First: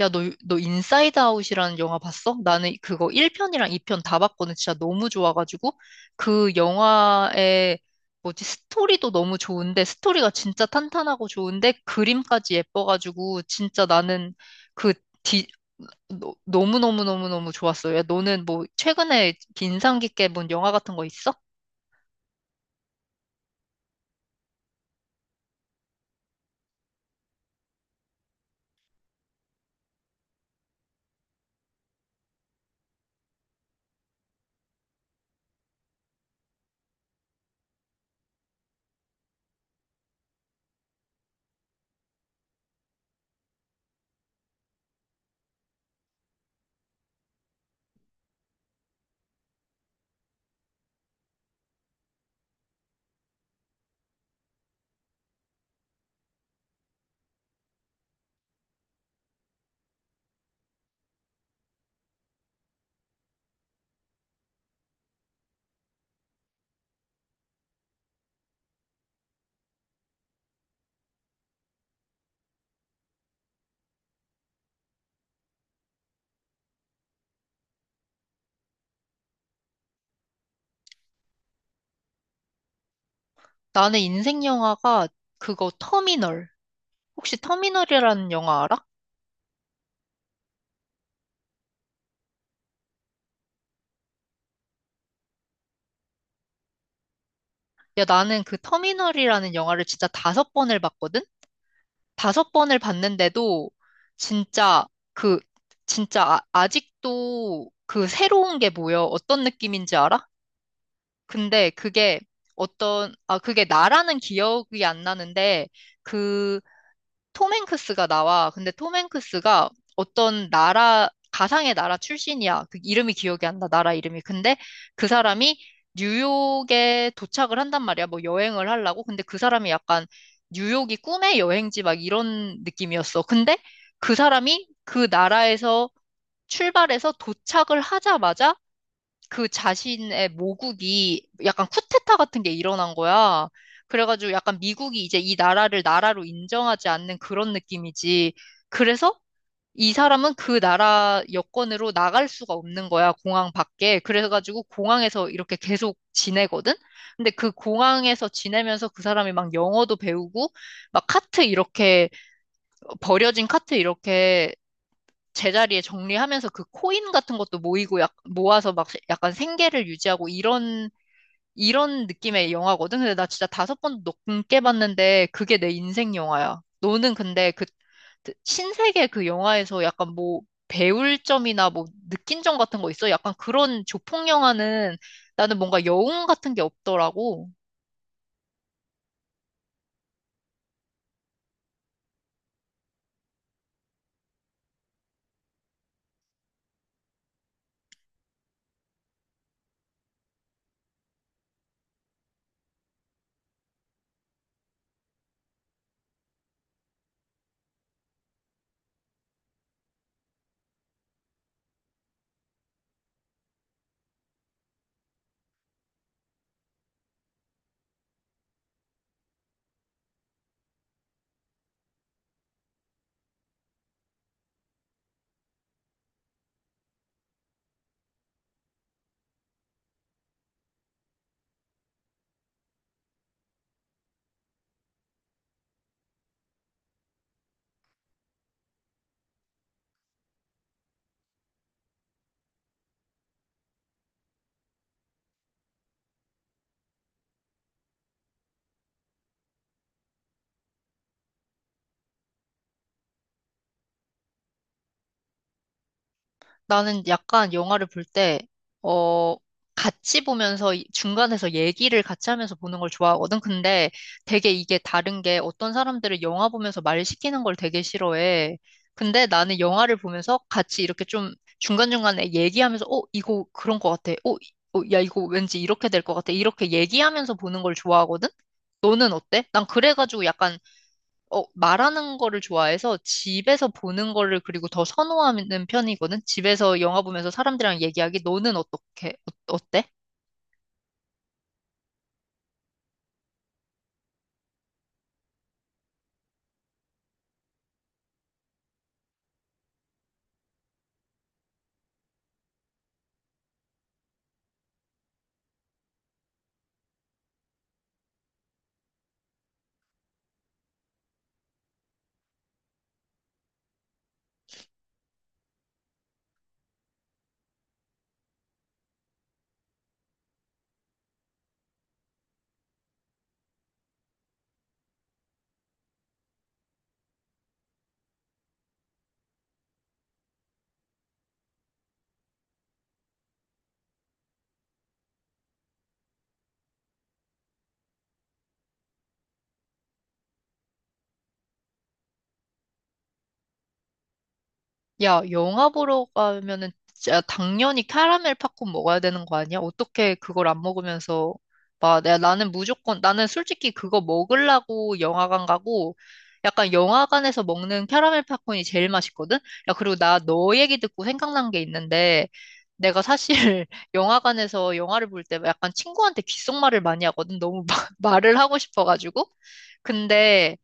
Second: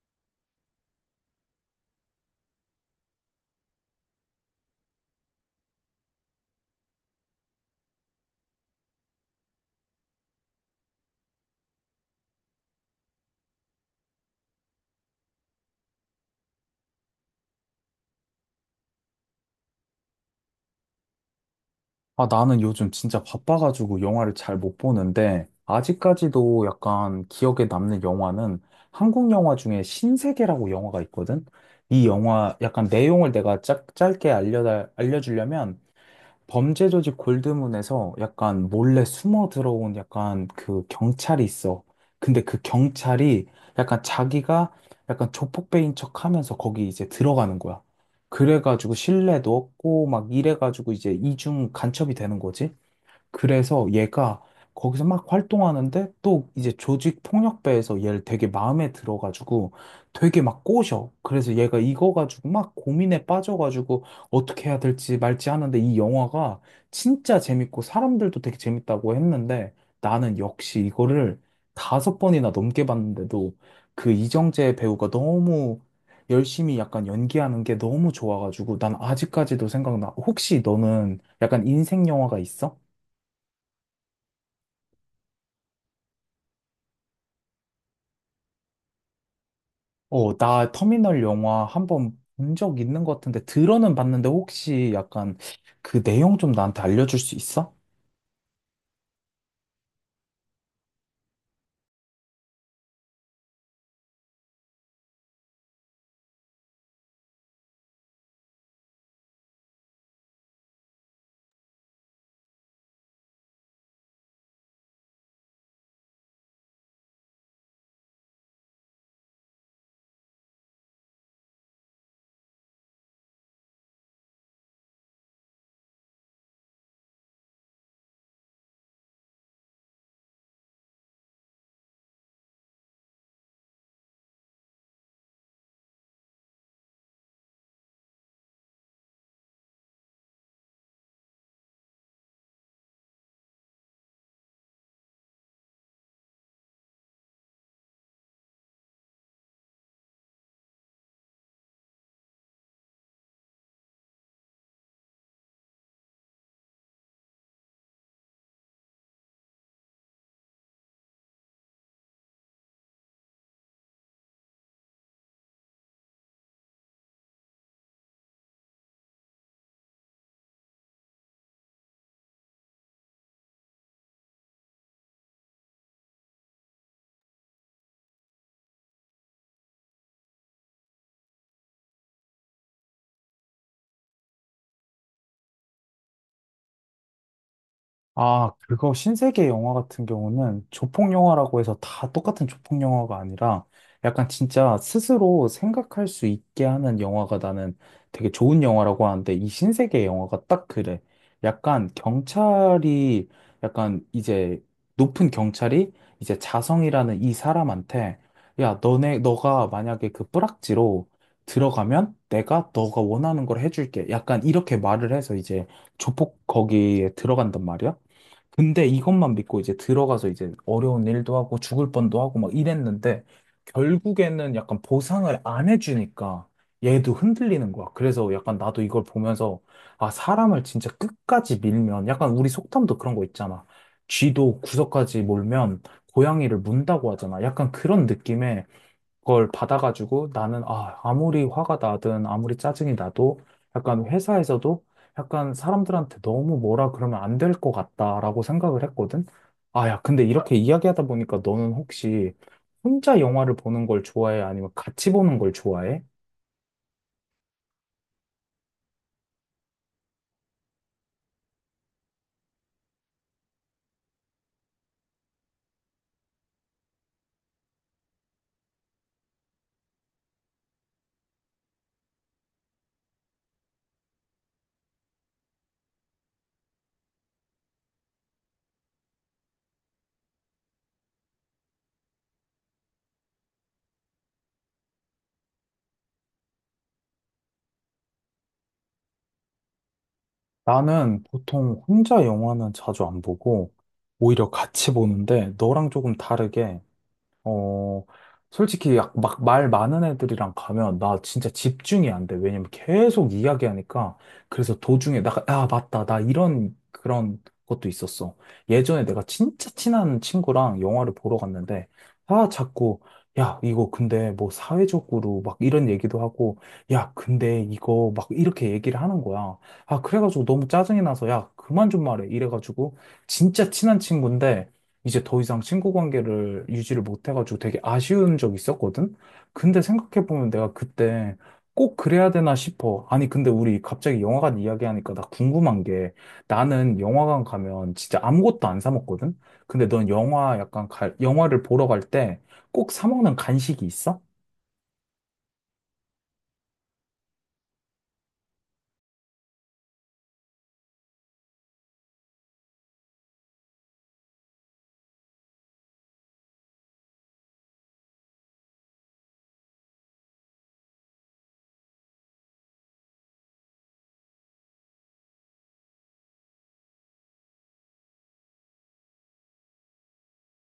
야, 너 인사이드 아웃이라는 영화 봤어? 나는 그거 1편이랑 2편 다 봤거든. 진짜 너무 좋아가지고. 그 영화의, 스토리도 너무 좋은데, 스토리가 진짜 탄탄하고 좋은데, 그림까지 예뻐가지고, 진짜 나는 그 디 너, 너무너무너무너무 좋았어. 야, 너는 뭐, 최근에 인상 깊게 본 영화 같은 거 있어? 아, 나는 요즘 진짜 바빠가지고 영화를 잘 못 보는데, 아직까지도 약간 기억에 남는 영화는 한국 영화 중에 신세계라고 영화가 있거든? 이 영화 약간 내용을 내가 짧게 알려주려면 범죄 조직 골드문에서 약간 몰래 숨어 들어온 약간 그 경찰이 있어. 근데 그 경찰이 약간 자기가 약간 조폭배인 척 하면서 거기 이제 들어가는 거야. 그래가지고 신뢰도 얻고 막 이래가지고 이제 이중 간첩이 되는 거지. 그래서 얘가 거기서 막 활동하는데 또 이제 조직 폭력배에서 얘를 되게 마음에 들어가지고 되게 막 꼬셔. 그래서 얘가 이거 가지고 막 고민에 빠져가지고 어떻게 해야 될지 말지 하는데 이 영화가 진짜 재밌고 사람들도 되게 재밌다고 했는데 나는 역시 이거를 다섯 번이나 넘게 봤는데도 그 이정재 배우가 너무 열심히 약간 연기하는 게 너무 좋아가지고 난 아직까지도 생각나. 혹시 너는 약간 인생 영화가 있어? 나는 인생 영화가 그거 터미널. 혹시 터미널이라는 영화 알아? 어, 나 터미널 영화 한 번 본 적 있는 것 같은데, 들어는 봤는데, 혹시 약간 그 내용 좀 나한테 알려줄 수 있어? 야, 나는 그 터미널이라는 영화를 진짜 다섯 번을 봤거든? 다섯 번을 봤는데도 진짜 그 진짜 아, 아직도 그 새로운 게 뭐여 어떤 느낌인지 알아? 근데 그게 어떤 아 그게 나라는 기억이 안 나는데, 그 톰 행크스가 나와. 근데 톰 행크스가 어떤 나라, 가상의 나라 출신이야. 그 이름이 기억이 안 나, 나라 이름이. 근데 그 사람이 뉴욕에 도착을 한단 말이야. 뭐 여행을 하려고. 근데 그 사람이 약간 뉴욕이 꿈의 여행지 막 이런 느낌이었어. 근데 그 사람이 그 나라에서 출발해서 도착을 하자마자 그 자신의 모국이 약간 쿠데타 같은 게 일어난 거야. 그래가지고 약간 미국이 이제 이 나라를 나라로 인정하지 않는 그런 느낌이지. 그래서 이 사람은 그 나라 여권으로 나갈 수가 없는 거야, 공항 밖에. 그래가지고 공항에서 이렇게 계속 지내거든? 근데 그 공항에서 지내면서 그 사람이 막 영어도 배우고, 막 카트 이렇게, 버려진 카트 이렇게 제자리에 정리하면서 그 코인 같은 것도 모이고 약, 모아서 막 약간 생계를 유지하고 이런 느낌의 영화거든. 근데 나 진짜 다섯 번 넘게 봤는데 그게 내 인생 영화야. 너는 근데 그 신세계 그 영화에서 약간 뭐 배울 점이나 뭐 느낀 점 같은 거 있어? 약간 그런 조폭 영화는 나는 뭔가 여운 같은 게 없더라고. 아, 그거 신세계 영화 같은 경우는 조폭 영화라고 해서 다 똑같은 조폭 영화가 아니라 약간 진짜 스스로 생각할 수 있게 하는 영화가 나는 되게 좋은 영화라고 하는데 이 신세계 영화가 딱 그래. 약간 경찰이 약간 이제 높은 경찰이 이제 자성이라는 이 사람한테 야, 너네 너가 만약에 그 뿌락지로 들어가면 내가 너가 원하는 걸 해줄게. 약간 이렇게 말을 해서 이제 조폭 거기에 들어간단 말이야. 근데 이것만 믿고 이제 들어가서 이제 어려운 일도 하고 죽을 뻔도 하고 막 이랬는데 결국에는 약간 보상을 안 해주니까 얘도 흔들리는 거야. 그래서 약간 나도 이걸 보면서 아, 사람을 진짜 끝까지 밀면 약간 우리 속담도 그런 거 있잖아. 쥐도 구석까지 몰면 고양이를 문다고 하잖아. 약간 그런 느낌에 그걸 받아가지고 나는 아, 아무리 화가 나든 아무리 짜증이 나도 약간 회사에서도 약간 사람들한테 너무 뭐라 그러면 안 될 것 같다라고 생각을 했거든. 아, 야, 근데 이렇게 이야기하다 보니까 너는 혹시 혼자 영화를 보는 걸 좋아해? 아니면 같이 보는 걸 좋아해? 나는 약간 영화를 볼 때, 어, 같이 보면서 이- 중간에서 얘기를 같이 하면서 보는 걸 좋아하거든. 근데 되게 이게 다른 게 어떤 사람들은 영화 보면서 말 시키는 걸 되게 싫어해. 근데 나는 영화를 보면서 같이 이렇게 좀 중간중간에 얘기하면서, 어, 이거 그런 것 같아. 야, 이거 왠지 이렇게 될 것 같아. 이렇게 얘기하면서 보는 걸 좋아하거든? 너는 어때? 난 그래가지고 약간 어, 말하는 거를 좋아해서 집에서 보는 거를 그리고 더 선호하는 편이거든? 집에서 영화 보면서 사람들이랑 얘기하기, 너는 어떻게, 어, 어때? 나는 보통 혼자 영화는 자주 안 보고 오히려 같이 보는데 너랑 조금 다르게 어, 솔직히 약 막 말 많은 애들이랑 가면 나 진짜 집중이 안 돼. 왜냐면 계속 이야기하니까. 그래서 도중에 나, 아, 맞다. 나 이런 그런 것도 있었어. 예전에 내가 진짜 친한 친구랑 영화를 보러 갔는데, 아, 자꾸, 야, 이거 근데 뭐 사회적으로 막 이런 얘기도 하고, 야, 근데 이거 막 이렇게 얘기를 하는 거야. 아, 그래가지고 너무 짜증이 나서, 야, 그만 좀 말해. 이래가지고, 진짜 친한 친구인데, 이제 더 이상 친구 관계를 유지를 못해가지고 되게 아쉬운 적이 있었거든? 근데 생각해보면 내가 그때 꼭 그래야 되나 싶어. 아니, 근데 우리 갑자기 영화관 이야기하니까 나 궁금한 게 나는 영화관 가면 진짜 아무것도 안 사 먹거든? 근데 넌 영화 약간 영화를 보러 갈 때 꼭 사 먹는 간식이 있어? 야, 영화 보러 가면은 진짜 당연히 캐러멜 팝콘 먹어야 되는 거 아니야? 어떻게 그걸 안 먹으면서 막 내가 나는 무조건 나는 솔직히 그거 먹으려고 영화관 가고 약간 영화관에서 먹는 캐러멜 팝콘이 제일 맛있거든? 야, 그리고 나 너 얘기 듣고 생각난 게 있는데 내가 사실 영화관에서 영화를 볼 때 약간 친구한테 귓속말을 많이 하거든. 너무 막 말을 하고 싶어가지고. 근데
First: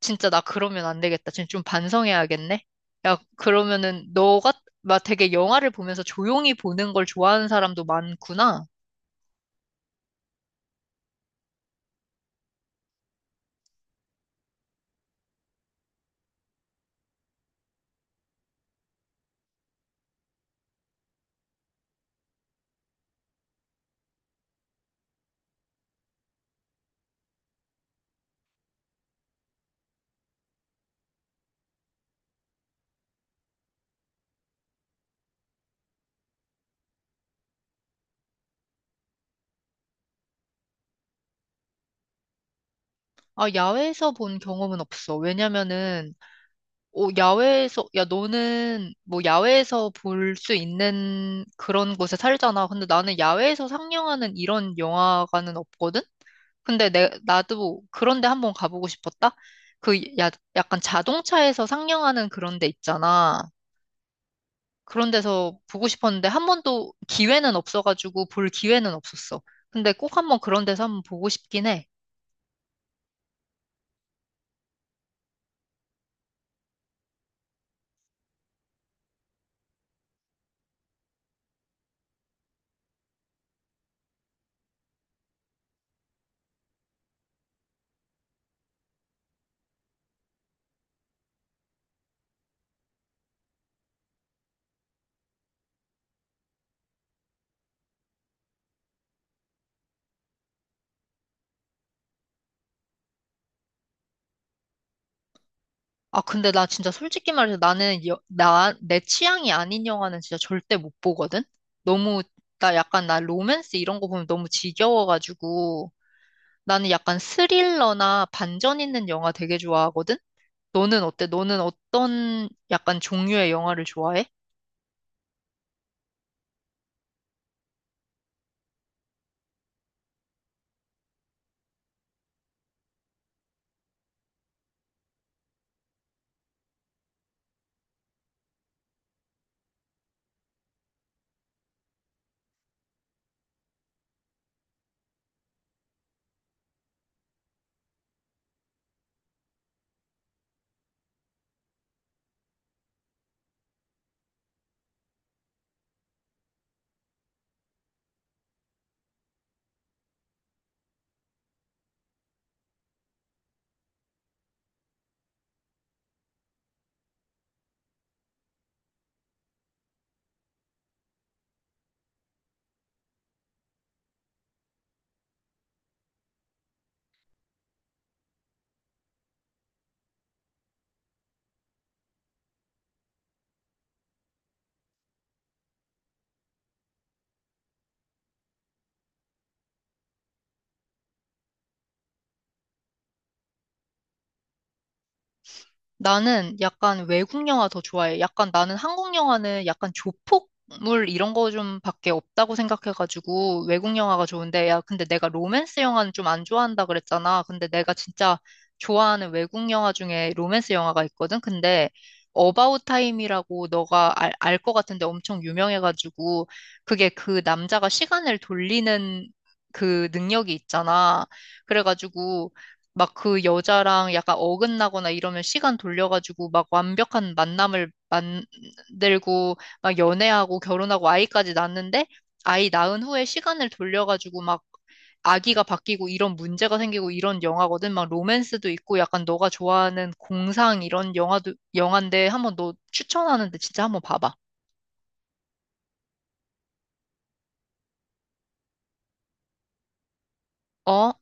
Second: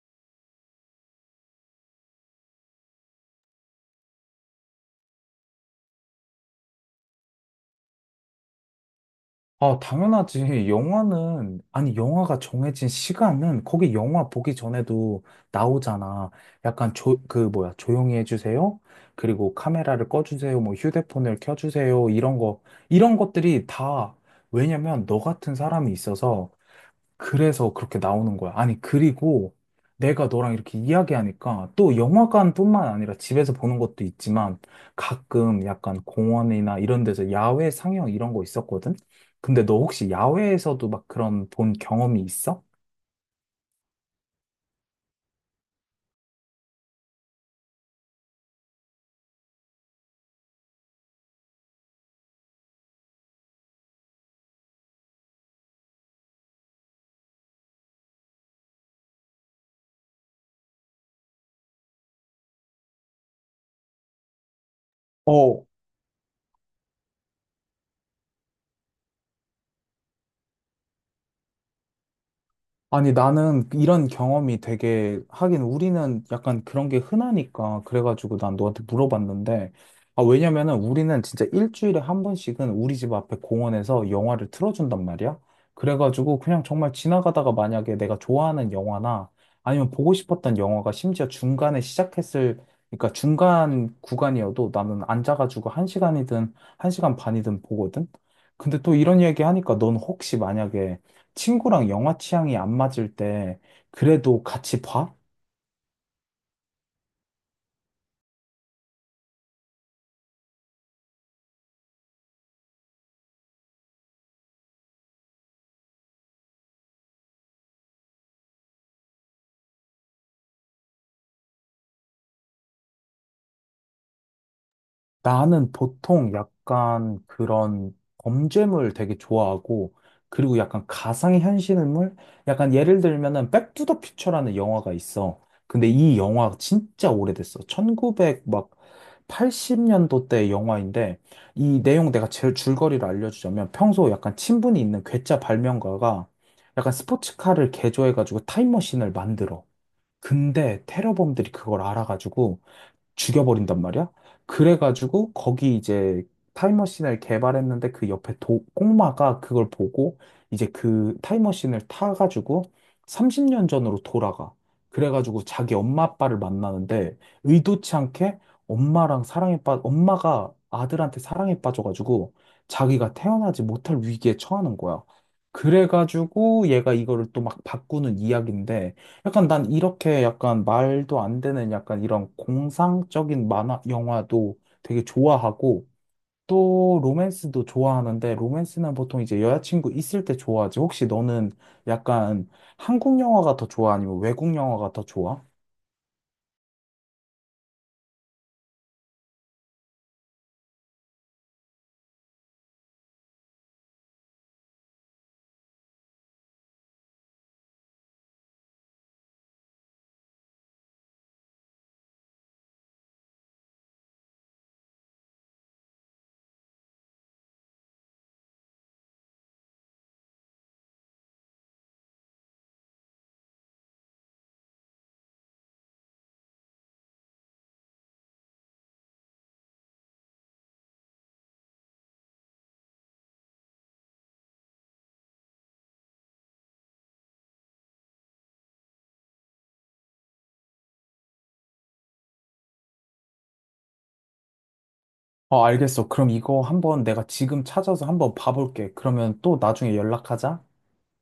진짜 나 그러면 안 되겠다. 진짜 좀 반성해야겠네. 야, 그러면은 너가 막 되게 영화를 보면서 조용히 보는 걸 좋아하는 사람도 많구나. 아, 당연하지. 영화는, 아니, 영화가 정해진 시간은 거기 영화 보기 전에도 나오잖아. 약간 조, 그, 뭐야, 조용히 해주세요. 그리고 카메라를 꺼주세요. 뭐 휴대폰을 켜주세요. 이런 거, 이런 것들이 다, 왜냐면 너 같은 사람이 있어서 그래서 그렇게 나오는 거야. 아니, 그리고 내가 너랑 이렇게 이야기하니까 또 영화관뿐만 아니라 집에서 보는 것도 있지만 가끔 약간 공원이나 이런 데서 야외 상영 이런 거 있었거든? 근데 너 혹시 야외에서도 막 그런 본 경험이 있어? 아, 야외에서 본 경험은 없어. 왜냐면은 어, 야외에서 야 너는 뭐 야외에서 볼 수 있는 그런 곳에 살잖아. 근데 나는 야외에서 상영하는 이런 영화관은 없거든. 근데 내 나도 그런데 한번 가보고 싶었다. 그 야, 약간 자동차에서 상영하는 그런 데 있잖아. 그런 데서 어. 보고 싶었는데 한 번도 기회는 없어가지고 볼 기회는 없었어. 근데 꼭 한 번 그런 데서 한번 보고 싶긴 해. 아니, 나는 이런 경험이 되게, 하긴 우리는 약간 그런 게 흔하니까, 그래가지고 난 너한테 물어봤는데, 아, 왜냐면은 우리는 진짜 일주일에 한 번씩은 우리 집 앞에 공원에서 영화를 틀어준단 말이야. 그래가지고 그냥 정말 지나가다가 만약에 내가 좋아하는 영화나 아니면 보고 싶었던 영화가 심지어 중간에 시작했을, 그러니까 중간 구간이어도 나는 앉아가지고 한 시간이든 한 시간 반이든 보거든? 근데 또 이런 이야기 하니까 넌 혹시 만약에 친구랑 영화 취향이 안 맞을 때 그래도 같이 봐? 아, 근데 나 진짜 솔직히 말해서 나는 여- 나, 내 취향이 아닌 영화는 진짜 절대 못 보거든? 너무, 나 로맨스 이런 거 보면 너무 지겨워가지고 나는 약간 스릴러나 반전 있는 영화 되게 좋아하거든? 너는 어때? 너는 어떤 약간 종류의 영화를 좋아해? 나는 보통 약간 그런 범죄물 되게 좋아하고 그리고 약간 가상의 현실물? 약간 예를 들면은 백투더 퓨처라는 영화가 있어. 근데 이 영화 진짜 오래됐어. 1 9백막 80년도 때 영화인데 이 내용 내가 제일 줄거리를 알려주자면 평소 약간 친분이 있는 괴짜 발명가가 약간 스포츠카를 개조해가지고 타임머신을 만들어. 근데 테러범들이 그걸 알아가지고 죽여버린단 말이야. 그래가지고 거기 이제 타임머신을 개발했는데 그 옆에 꼬마가 그걸 보고 이제 그 타임머신을 타가지고 30년 전으로 돌아가. 그래가지고 자기 엄마 아빠를 만나는데 의도치 않게 엄마가 아들한테 사랑에 빠져가지고 자기가 태어나지 못할 위기에 처하는 거야. 그래가지고 얘가 이거를 또 막 바꾸는 이야기인데 약간 난 이렇게 약간 말도 안 되는 약간 이런 공상적인 만화, 영화도 되게 좋아하고 또 로맨스도 좋아하는데 로맨스는 보통 이제 여자친구 있을 때 좋아하지. 혹시 너는 약간 한국 영화가 더 좋아? 아니면 외국 영화가 더 좋아? 나는 약간 외국 영화 더 좋아해. 약간 나는 한국 영화는 약간 조폭물 이런 거 좀 밖에 없다고 생각해가지고 외국 영화가 좋은데, 야, 근데 내가 로맨스 영화는 좀 안 좋아한다 그랬잖아. 근데 내가 진짜 좋아하는 외국 영화 중에 로맨스 영화가 있거든. 근데 어바웃 타임이라고 너가 알, 알 것 같은데 엄청 유명해가지고 그게 그 남자가 시간을 돌리는 그 능력이 있잖아. 그래가지고 막 그 여자랑 약간 어긋나거나 이러면 시간 돌려가지고 막 완벽한 만남을 만들고 막 연애하고 결혼하고 아이까지 낳는데 아이 낳은 후에 시간을 돌려가지고 막 아기가 바뀌고 이런 문제가 생기고 이런 영화거든. 막 로맨스도 있고 약간 너가 좋아하는 공상 이런 영화도 영화인데 한번 너 추천하는데 진짜 한번 봐봐. 어, 알겠어. 그럼 이거 한번 내가 지금 찾아서 한번 봐볼게. 그러면 또 나중에 연락하자. 어.